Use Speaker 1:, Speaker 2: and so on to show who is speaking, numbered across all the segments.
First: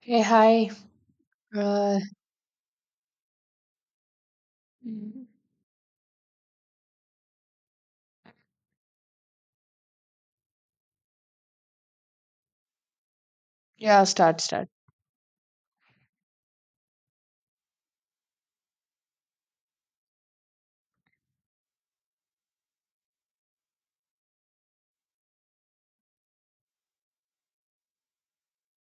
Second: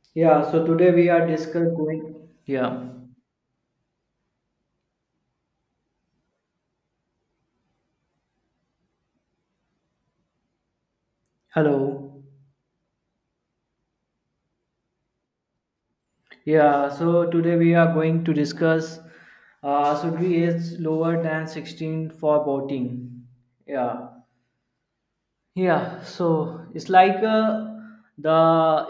Speaker 1: Hey,
Speaker 2: Yeah, so
Speaker 1: hi.
Speaker 2: today we are discuss
Speaker 1: Uh,
Speaker 2: going. Yeah,
Speaker 1: mm,
Speaker 2: hello.
Speaker 1: yeah, start.
Speaker 2: Yeah, so today we are going to discuss. Should be age lower than 16 for voting? Yeah. Yeah, so it's like the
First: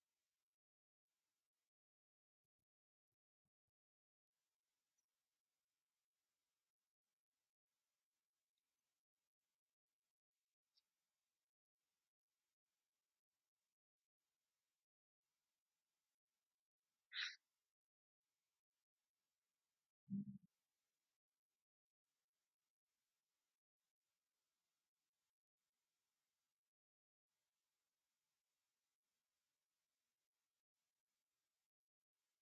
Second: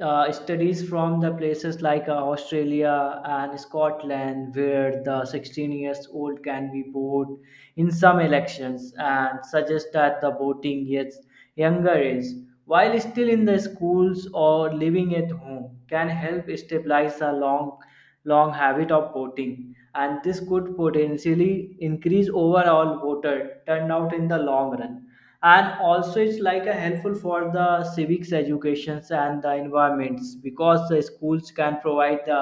Speaker 2: studies from the places like Australia and Scotland, where the 16 years old can be vote in some elections, and suggest that the voting gets younger age, while still in the schools or living at home, can help stabilize a long, long habit of voting, and this could potentially increase overall voter turnout in the long run. And also it's like a helpful for the civics educations and the environments, because the schools can provide the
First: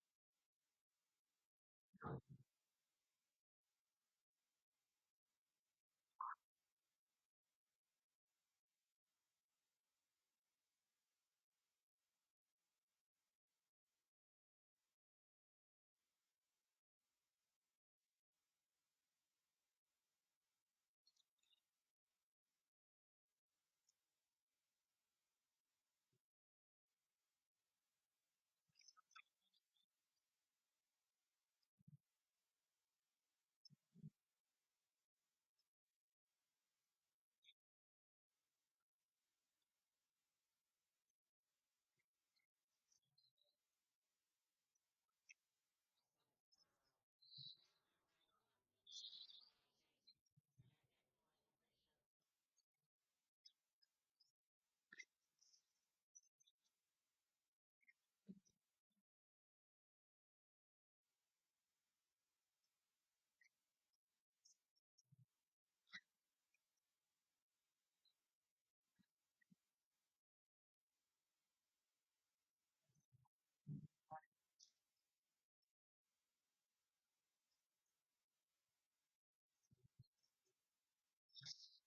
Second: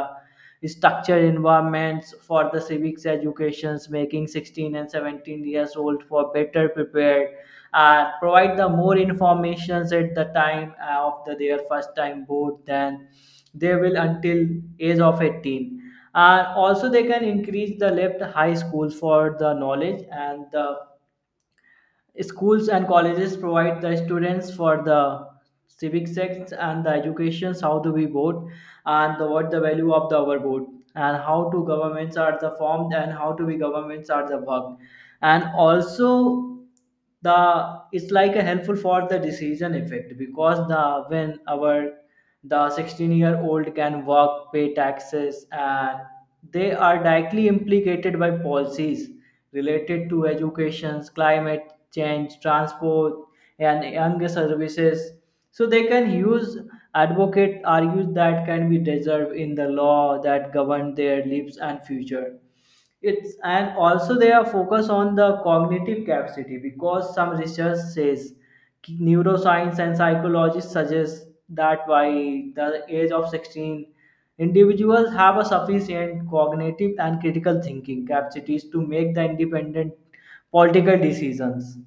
Speaker 2: structured environments for the civics educations, making 16 and 17 years old for better prepared and provide the more informations at the time of their first time vote than they will until age of 18. And also they can increase the left high school for the knowledge and the schools and colleges provide the students for the civic sects and the educations how do we vote, and what the value of the our vote, and how to governments are the formed, and how to be governments are the work. And also the it's like a helpful for the decision effect because the when our the 16-year-old can work, pay taxes, and they are directly implicated by policies related to education, climate change, transport, and younger services. So they can use advocate argues that can be deserved in the law that govern their lives and future. It's And also they are focused on the cognitive capacity because some research says neuroscience and psychologists suggest that by the age of 16 individuals have a sufficient cognitive and critical thinking capacities to make the independent political decisions.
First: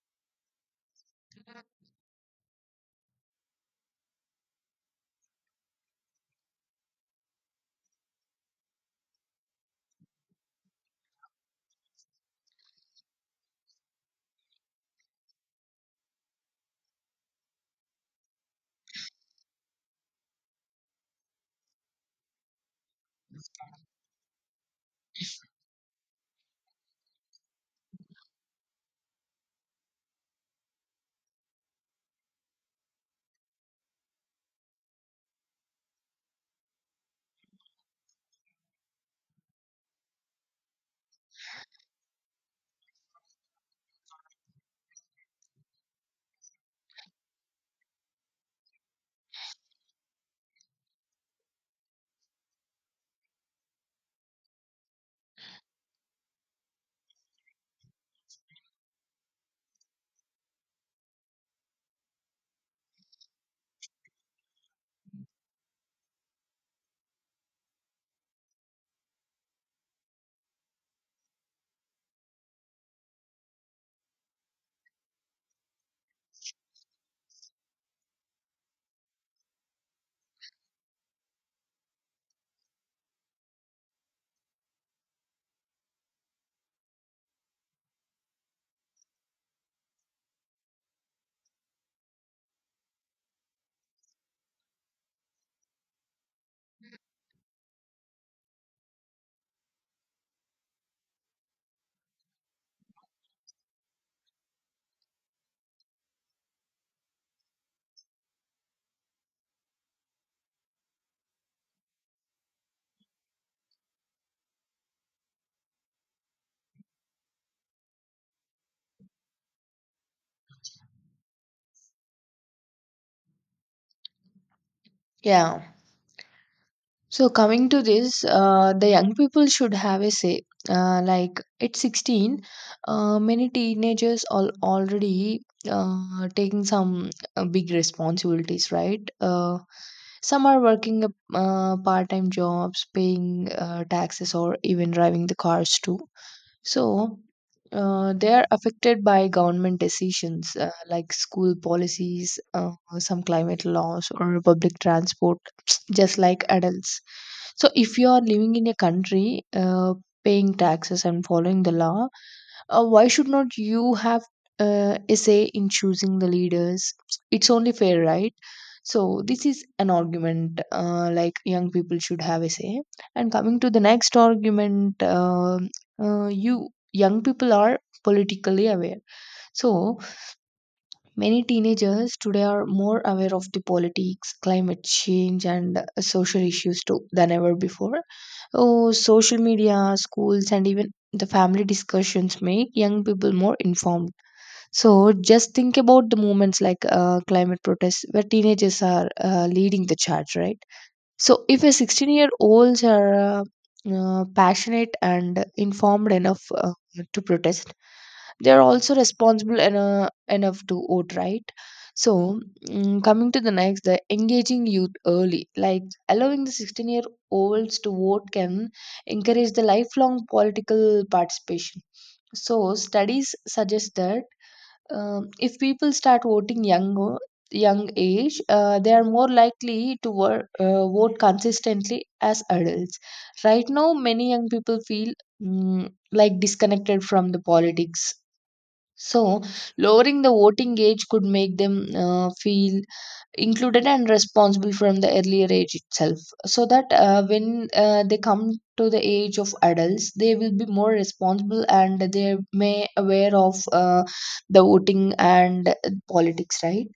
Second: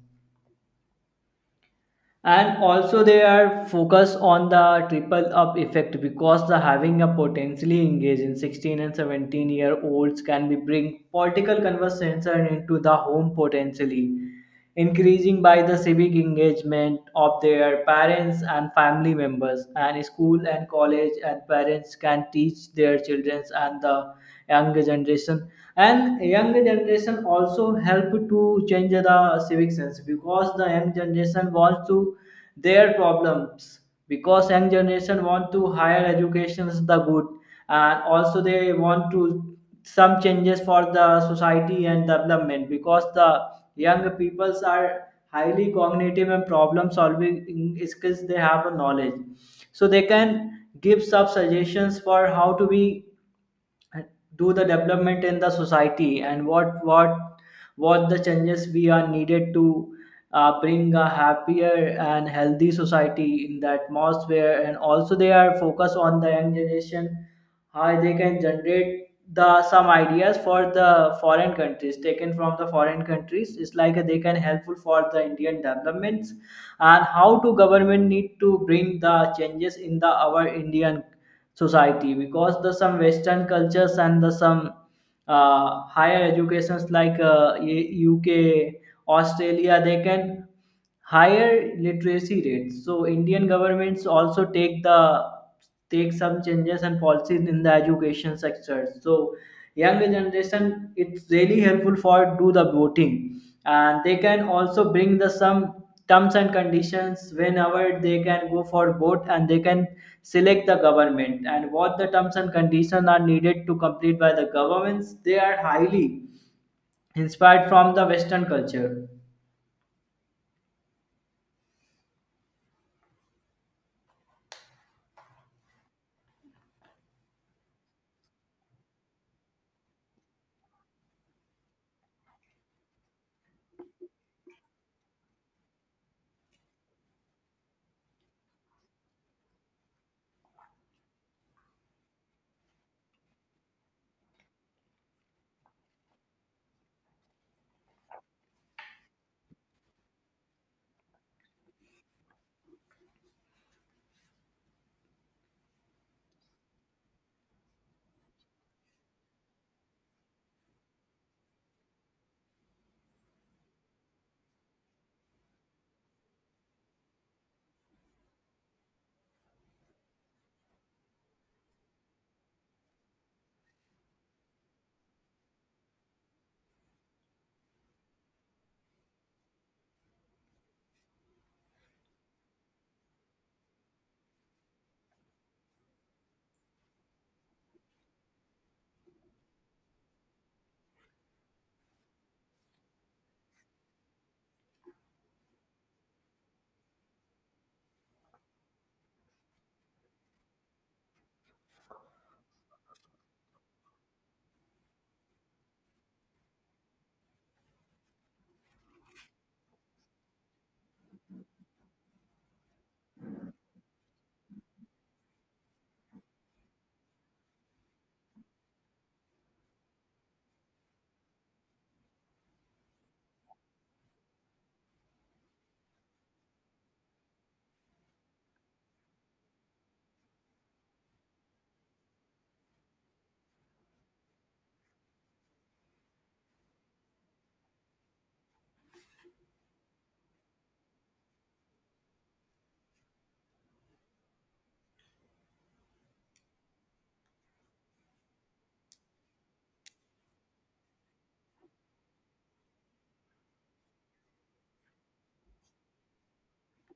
Speaker 2: And also they are focused on the triple up effect, because the having a potentially engaged in 16 and 17 year olds can be bring political conversation into the home, potentially increasing by the civic engagement of their parents and family members and school and college, and parents can teach their children and the younger generation. And younger generation also help to change the civic sense because the young generation wants to their problems, because young generation want to higher educations the good. And also they want to some changes for the society and development, because the young peoples are highly cognitive and problem solving skills, they have a knowledge, so they can give some suggestions for how to be do the development in the society, and what the changes we are needed to bring a happier and healthy society in the atmosphere. And also they are focused on the young generation, how they can generate the some ideas for the foreign countries taken from the foreign countries. It's like they can helpful for the Indian developments, and how to government need to bring the changes in the our Indian society, because the some western cultures and the some higher educations like UK, Australia, they can higher literacy rates. So Indian governments also take the take some changes and policies in the education sector. So younger generation it's really helpful for do the voting, and they can also bring the some terms and conditions whenever they can go for vote, and they can select the government, and what the terms and conditions are needed to complete by the governments. They are highly inspired from the western culture.
Speaker 1: Yeah. So coming to this, the young people should have a say. Like at 16, many teenagers are already taking some big responsibilities, right? Some are working part-time jobs, paying taxes, or even driving the cars too. So they are affected by government decisions like school policies, some climate laws, or public transport, just like adults. So if you are living in a country paying taxes and following the law, why should not you have a say in choosing the leaders? It's only fair, right? So this is an argument like young people should have a say. And coming to the next argument, young people are politically aware. So many teenagers today are more aware of the politics, climate change, and social issues too than ever before. Oh, social media, schools, and even the family discussions make young people more informed. So, just think about the movements like climate protests where teenagers are leading the charge, right? So, if a 16-year-olds are passionate and informed enough to protest, they are also responsible enough to vote, right? So, coming to the next, the engaging youth early, like allowing the 16-year-olds to vote can encourage the lifelong political participation. So studies suggest that um, if people start voting young age, they are more likely to vote consistently as adults. Right now many young people feel mm, like disconnected from the politics. So, lowering the voting age could make them feel included and responsible from the earlier age itself, so that when they come to the age of adults, they will be more responsible and they may aware of the voting and politics, right?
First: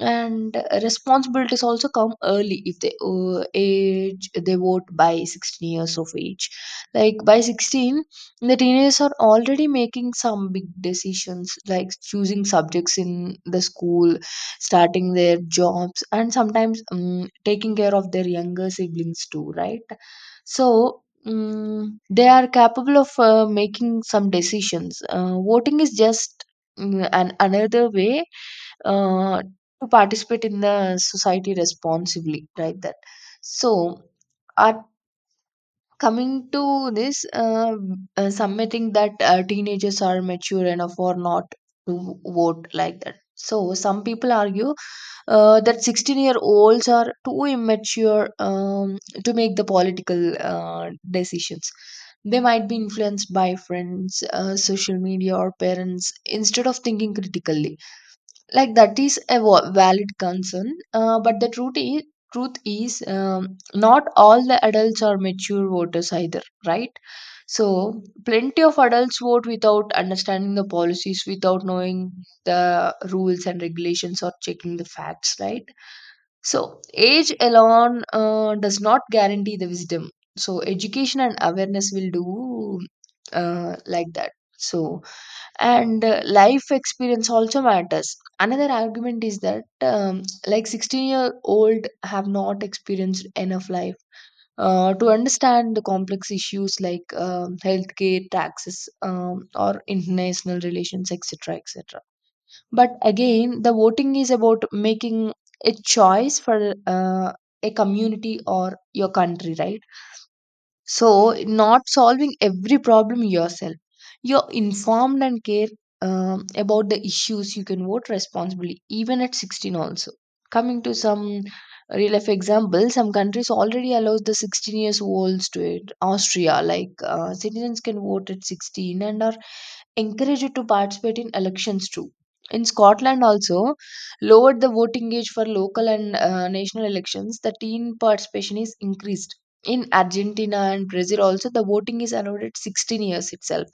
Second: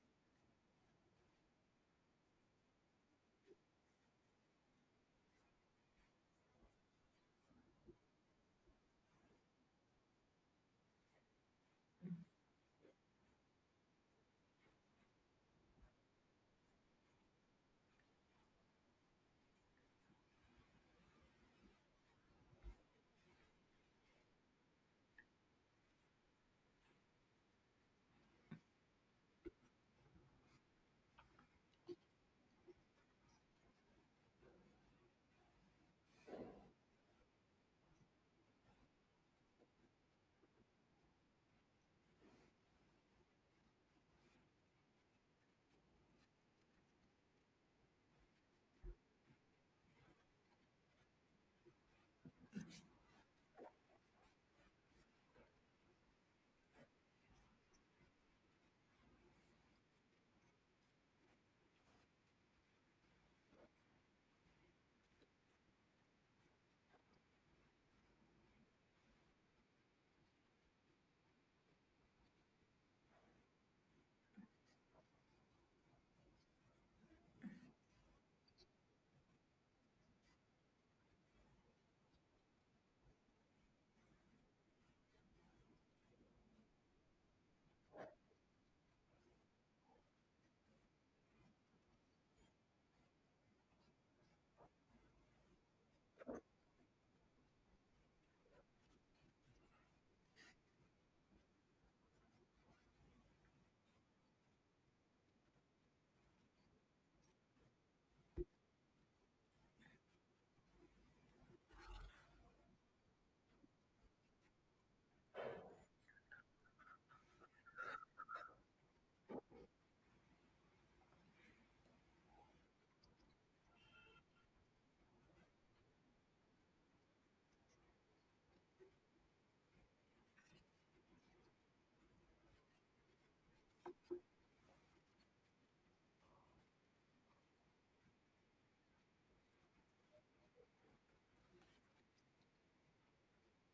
Speaker 1: And responsibilities also come early if they age they vote by 16 years of age. Like by 16, the teenagers are already making some big decisions like choosing subjects in the school, starting their jobs, and sometimes taking care of their younger siblings too, right? So they are capable of making some decisions. Voting is just an another way uh, to participate in the society responsibly, right that So, at coming to this, submitting that teenagers are mature enough or not to vote, like that. So some people argue that 16-year-olds are too immature to make the political decisions. They might be influenced by friends, social media, or parents instead of thinking critically. Like that is a valid concern, but the truth is not all the adults are mature voters either, right? So plenty of adults vote without understanding the policies, without knowing the rules and regulations, or checking the facts, right? So age alone does not guarantee the wisdom. So education and awareness will do, like that. So and life experience also matters. Another argument is that like 16-year-old have not experienced enough life to understand the complex issues like healthcare, taxes, or international relations, etc., etc. But again, the voting is about making a choice for a community or your country, right? So, not solving every problem yourself. You're informed and care about the issues. You can vote responsibly, even at 16 also. Coming to some real life examples, some countries already allows the 16 years olds to it. Austria, like citizens can vote at 16 and are encouraged to participate in elections too. In Scotland, also lowered the voting age for local and national elections, the teen participation is increased. In Argentina and Brazil, also the voting is allowed at 16 years itself.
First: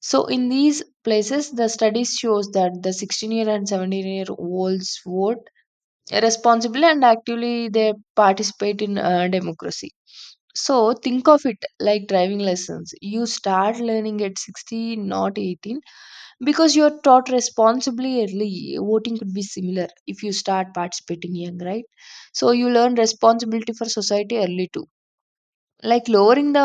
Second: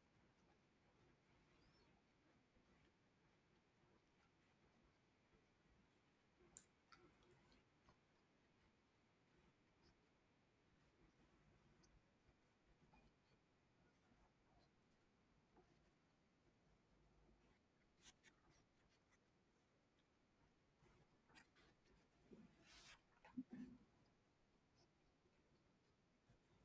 Speaker 1: So, in these places, the studies shows that the 16 year and 17-year-olds vote responsibly and actively they participate in democracy. So think of it like driving lessons. You start learning at 16, not 18, because you're taught responsibly early, voting could be similar if you start participating young, right? So you learn responsibility for society early too. Like lowering the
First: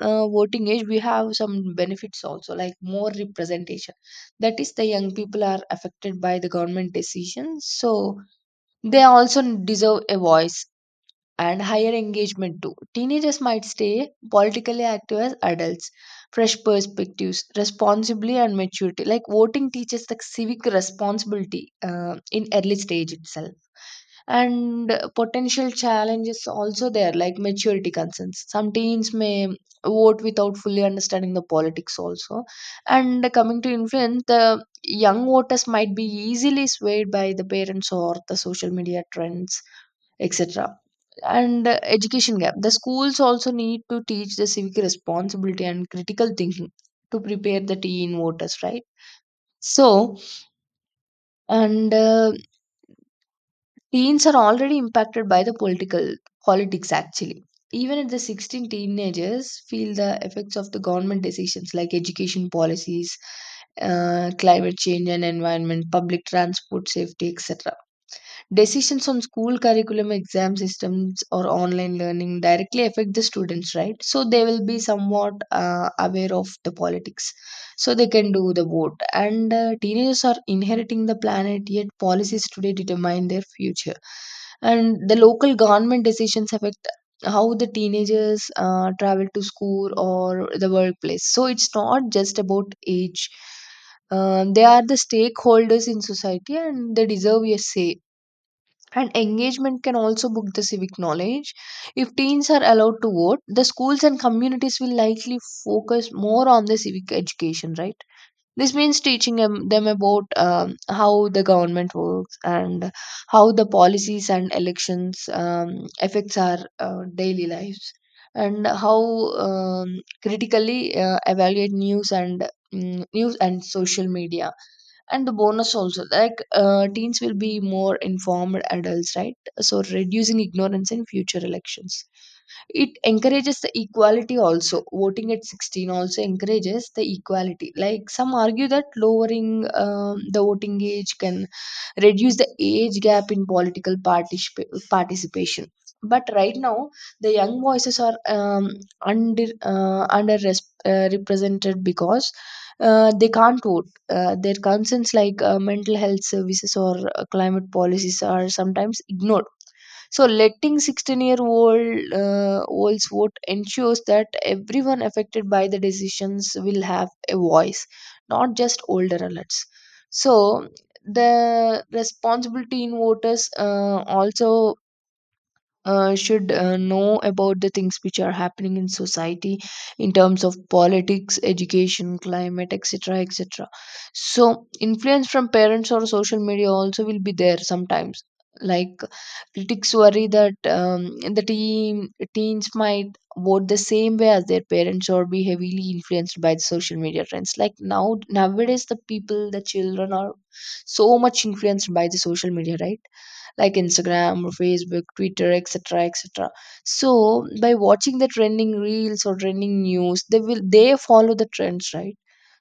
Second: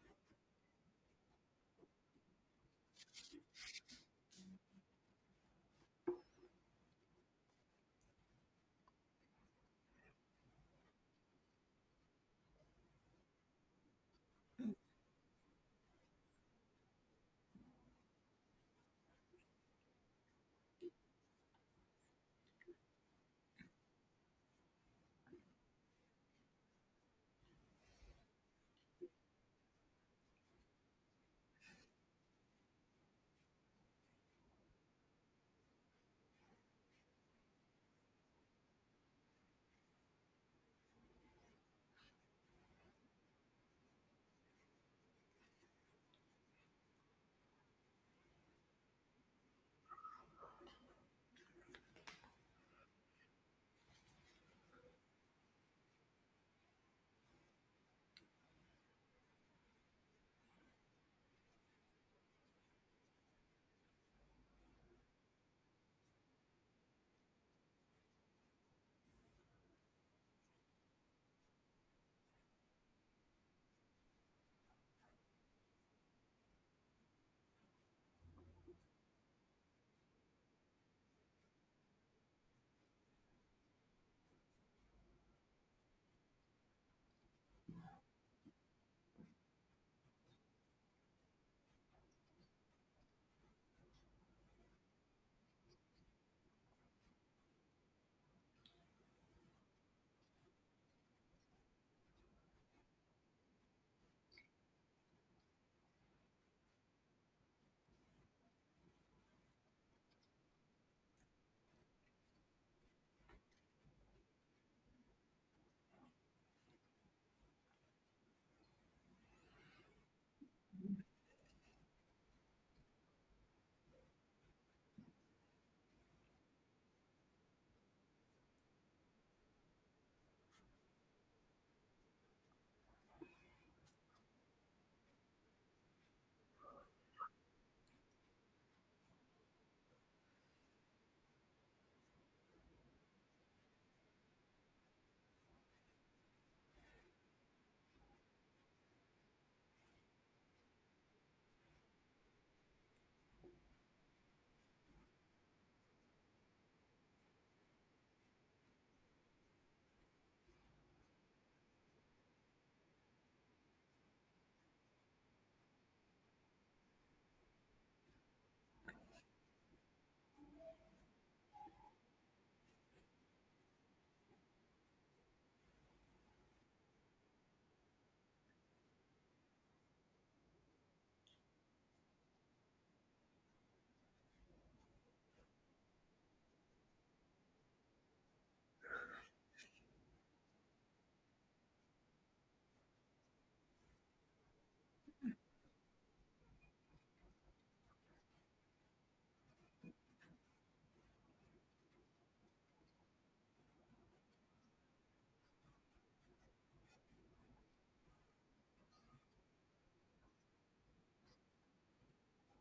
Speaker 1: voting age, we have some benefits also, like more representation. That is, the young people are affected by the government decisions, so they also deserve a voice, and higher engagement too. Teenagers might stay politically active as adults, fresh perspectives, responsibly and maturity. Like voting teaches the civic responsibility in early stage itself. And potential challenges also there, like maturity concerns. Some teens may vote without fully understanding the politics also. And coming to influence, the young voters might be easily swayed by the parents or the social media trends, etc. And education gap, the schools also need to teach the civic responsibility and critical thinking to prepare the teen voters, right? So and teens are already impacted by the political politics actually. Even at the 16, teenagers feel the effects of the government decisions like education policies, climate change and environment, public transport safety, etc. Decisions on school curriculum, exam systems, or online learning directly affect the students, right? So they will be somewhat aware of the politics. So they can do the vote. And teenagers are inheriting the planet, yet policies today determine their future. And the local government decisions affect how the teenagers travel to school or the workplace. So it's not just about age. They are the stakeholders in society and they deserve a say, and engagement can also book the civic knowledge. If teens are allowed to vote, the schools and communities will likely focus more on the civic education, right? This means teaching them about how the government works, and how the policies and elections affects our daily lives, and how critically evaluate news and social media. And the bonus also, like teens will be more informed adults, right? So reducing ignorance in future elections. It encourages the equality also. Voting at 16 also encourages the equality. Like some argue that lowering the voting age can reduce the age gap in political participation. But right now, the young voices are represented because they can't vote. Their concerns like mental health services or climate policies are sometimes ignored. So letting 16 year olds vote ensures that everyone affected by the decisions will have a voice, not just older adults. So the responsibility in voters also should know about the things which are happening in society, in terms of politics, education, climate, etc., etc. So influence from parents or social media also will be there sometimes. Like critics worry that teens might vote the same way as their parents or be heavily influenced by the social media trends. Like nowadays the children are so much influenced by the social media, right? Like Instagram or Facebook, Twitter, etc., etc. So by watching the trending reels or trending news, they follow the trends, right?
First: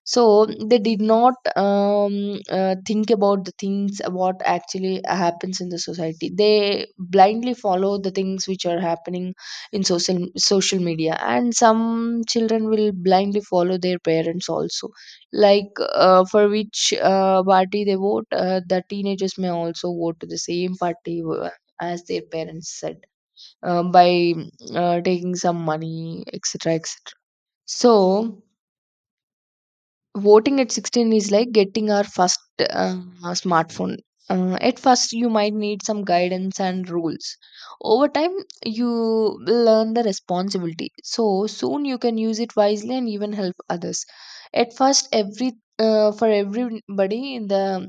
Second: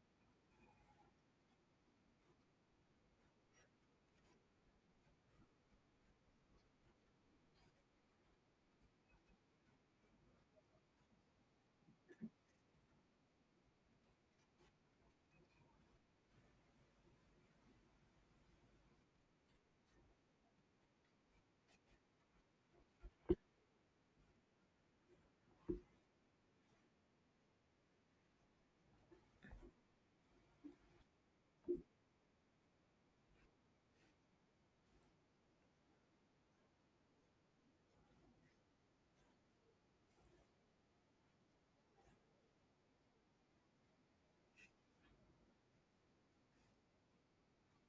Speaker 1: So they did not think about the things what actually happens in the society. They blindly follow the things which are happening in social media, and some children will blindly follow their parents also, like for which party they vote. The teenagers may also vote to the same party as their parents said, by taking some money, etc., etc. So voting at 16 is like getting our first smartphone. At first you might need some guidance and rules. Over time you will learn the responsibility, so soon you can use it wisely and even help others. At first, every for everybody, the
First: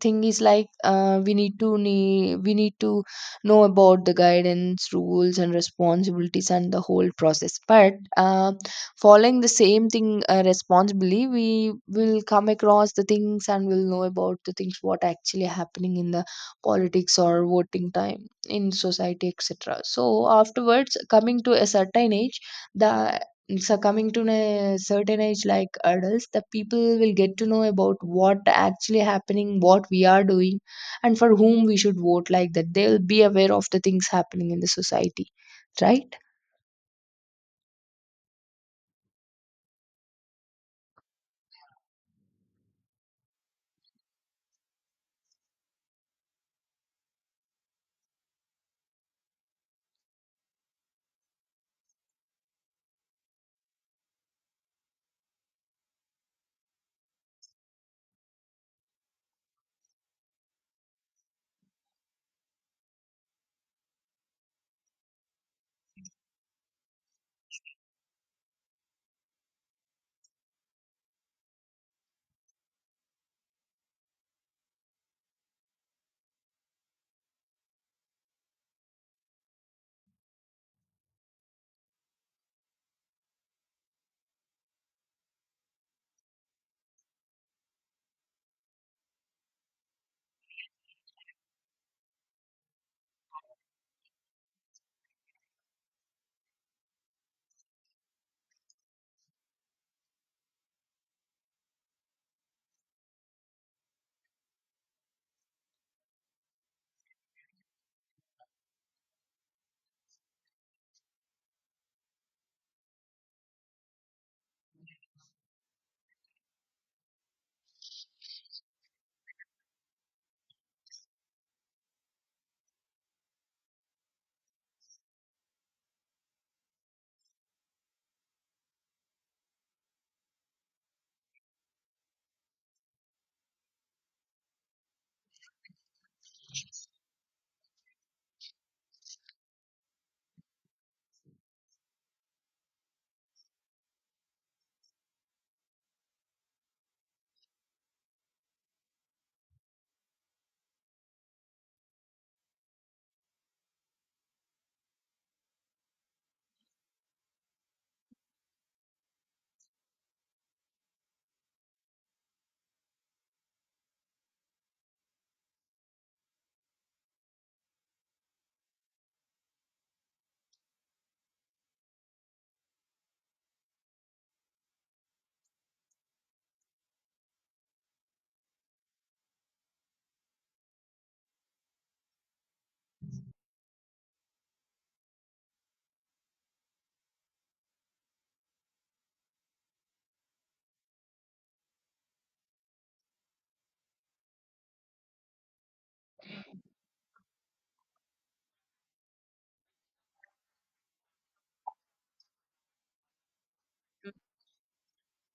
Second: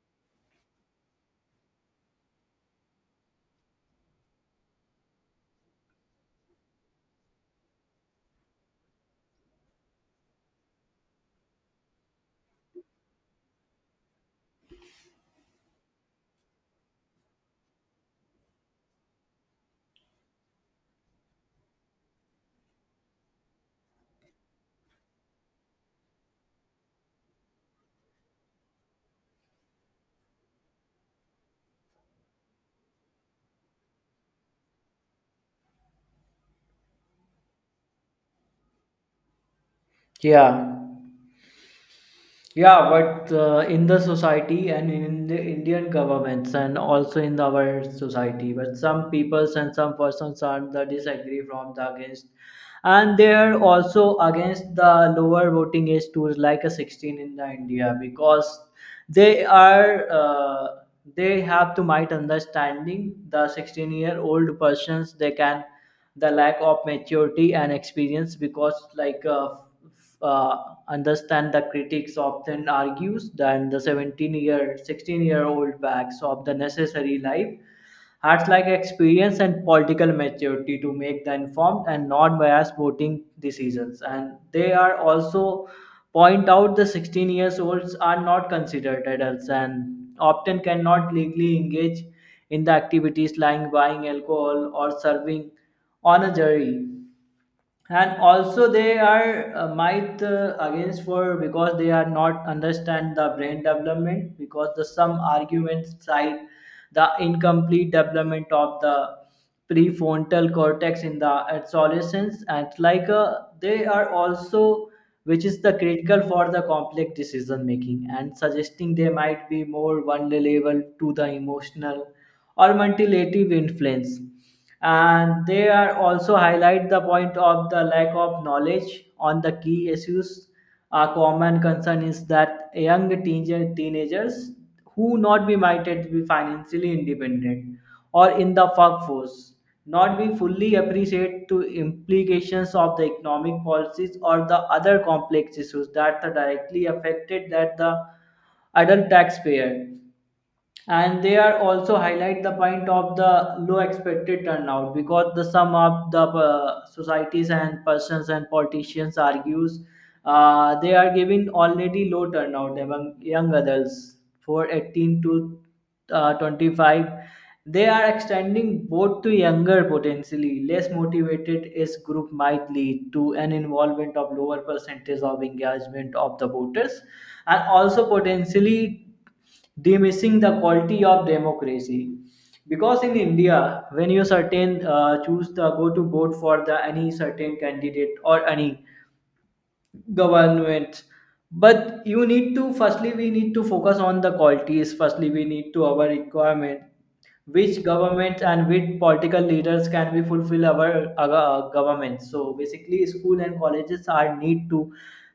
Speaker 1: thing is like we need to know about the guidance, rules and responsibilities, and the whole process. But following the same thing responsibly, we will come across the things and will know about the things what actually happening in the politics or voting time in society, etc. So afterwards coming to a certain age, the so coming to a certain age like adults, the people will get to know about what actually happening, what we are doing, and for whom we should vote, like that. They'll be aware of the things happening in the society, right?
Speaker 2: Yeah. Yeah, but in the society and in the Indian governments and also in our society, but some peoples and some persons are the disagree from the against, and they are also against the lower voting age to like a 16 in the India, because they are uh, they have to might understanding the 16 year old persons they can the lack of maturity and experience. Because like uh, understand the critics often argues that the 17 year 16-year-old backs of the necessary life acts like experience and political maturity to make the informed and non-biased voting decisions. And they are also point out the 16 years olds are not considered adults and often cannot legally engage in the activities like buying alcohol or serving on a jury. And also they are might against for, because they are not understand the brain development, because the some arguments cite the incomplete development of the prefrontal cortex in the adolescence, and like they are also which is the critical for the complex decision making and suggesting they might be more vulnerable to the emotional or manipulative influence. And they are also highlight the point of the lack of knowledge on the key issues. A common concern is that young teenagers who not be minded to be financially independent or in the workforce, not be fully appreciate to implications of the economic policies or the other complex issues that are directly affected that the adult taxpayer. And they are also highlight the point of the low expected turnout, because the sum of the societies and persons and politicians argues they are giving already low turnout among young adults for 18 to 25. They are extending both to younger potentially less motivated is group might lead to an involvement of lower percentage of engagement of the voters, and also potentially diminishing the quality of democracy. Because in India, when you certain choose the go to vote for the any certain candidate or any government, but you need to firstly we need to focus on the qualities, firstly we need to our requirement, which governments and which political leaders can we fulfill our government. So basically school and colleges are need to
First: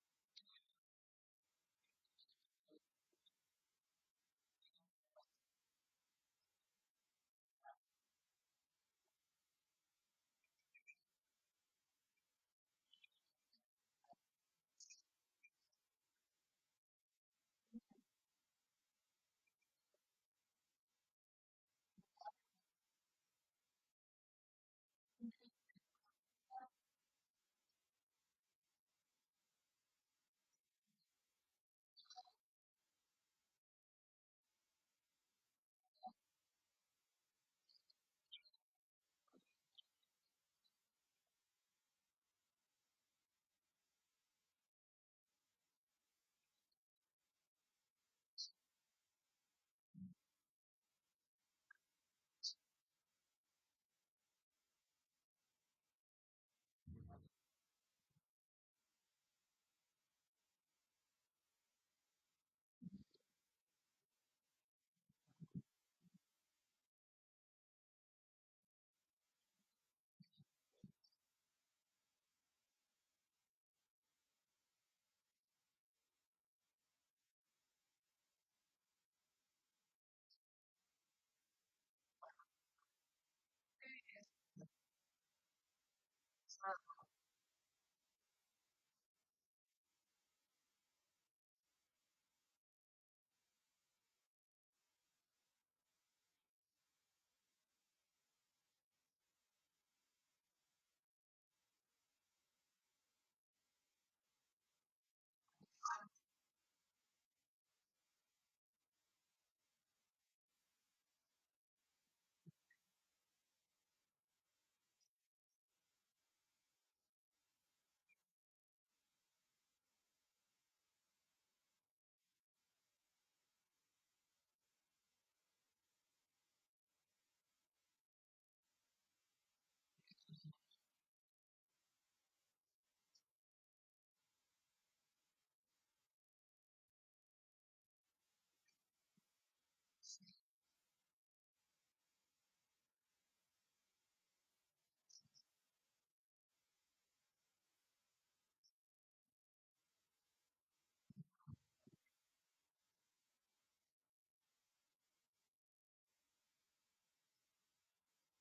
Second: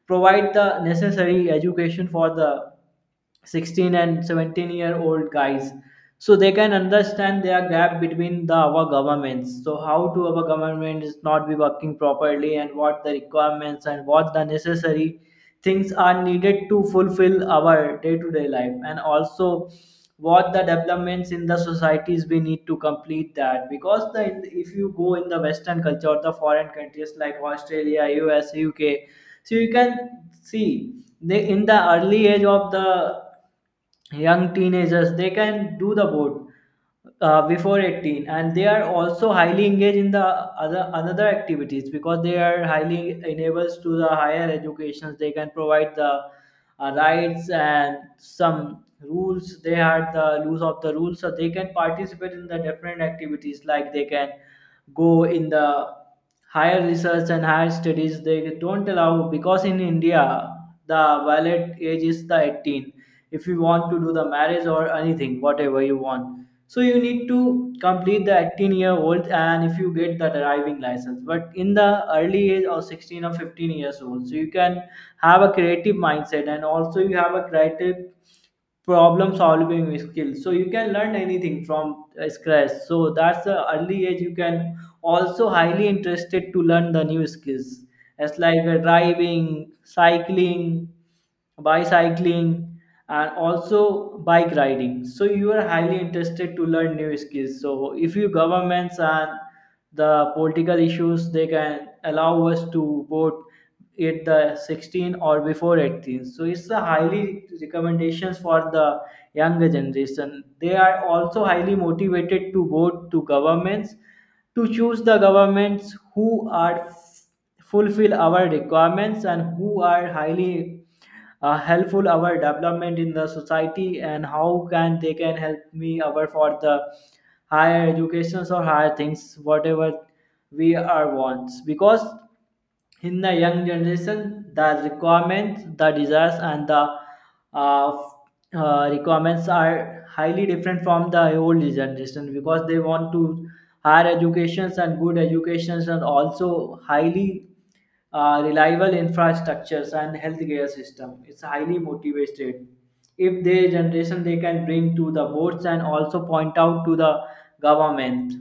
Speaker 2: provide the necessary education for the 16 and 17 year old guys, so they can understand their gap between the our governments. So how to our government is not be working properly, and what the requirements and what the necessary things are needed to fulfill our day to day life. And also what the developments in the societies we need to complete that, because the if you go in the western culture or the foreign countries like Australia, US, UK, so you can see they in the early age of the young teenagers they can do the boat before 18. And they are also highly engaged in the other another activities, because they are highly enables to the higher educations. They can provide the rights and some rules, they had the loose of the rules, so they can participate in the different activities, like they can go in the higher research and higher studies, they don't allow, because in India the valid age is the 18. If you want to do the marriage or anything whatever you want, so you need to complete the 18-year old, and if you get the driving license, but in the early age of 16 or 15 years old, so you can have a creative mindset, and also you have a creative problem solving skill, so you can learn anything from scratch. So that's the early age you can also highly interested to learn the new skills, as like driving, cycling, bicycling, and also bike riding. So you are highly interested to learn new skills. So if you governments and the political issues they can allow us to vote at the 16 or before 18, so it's a highly recommendations for the younger generation. They are also highly motivated to vote to governments, to choose the governments who are fulfill our requirements, and who are highly helpful our development in the society, and how can they can help me our for the higher educations or higher things whatever we are wants. Because in the young generation the requirements, the desires, and the uh, requirements are highly different from the old generation, because they want to higher educations and good educations, and also highly reliable infrastructures and healthcare system. It's highly motivated if their generation they can bring to the boards and also point out to the government.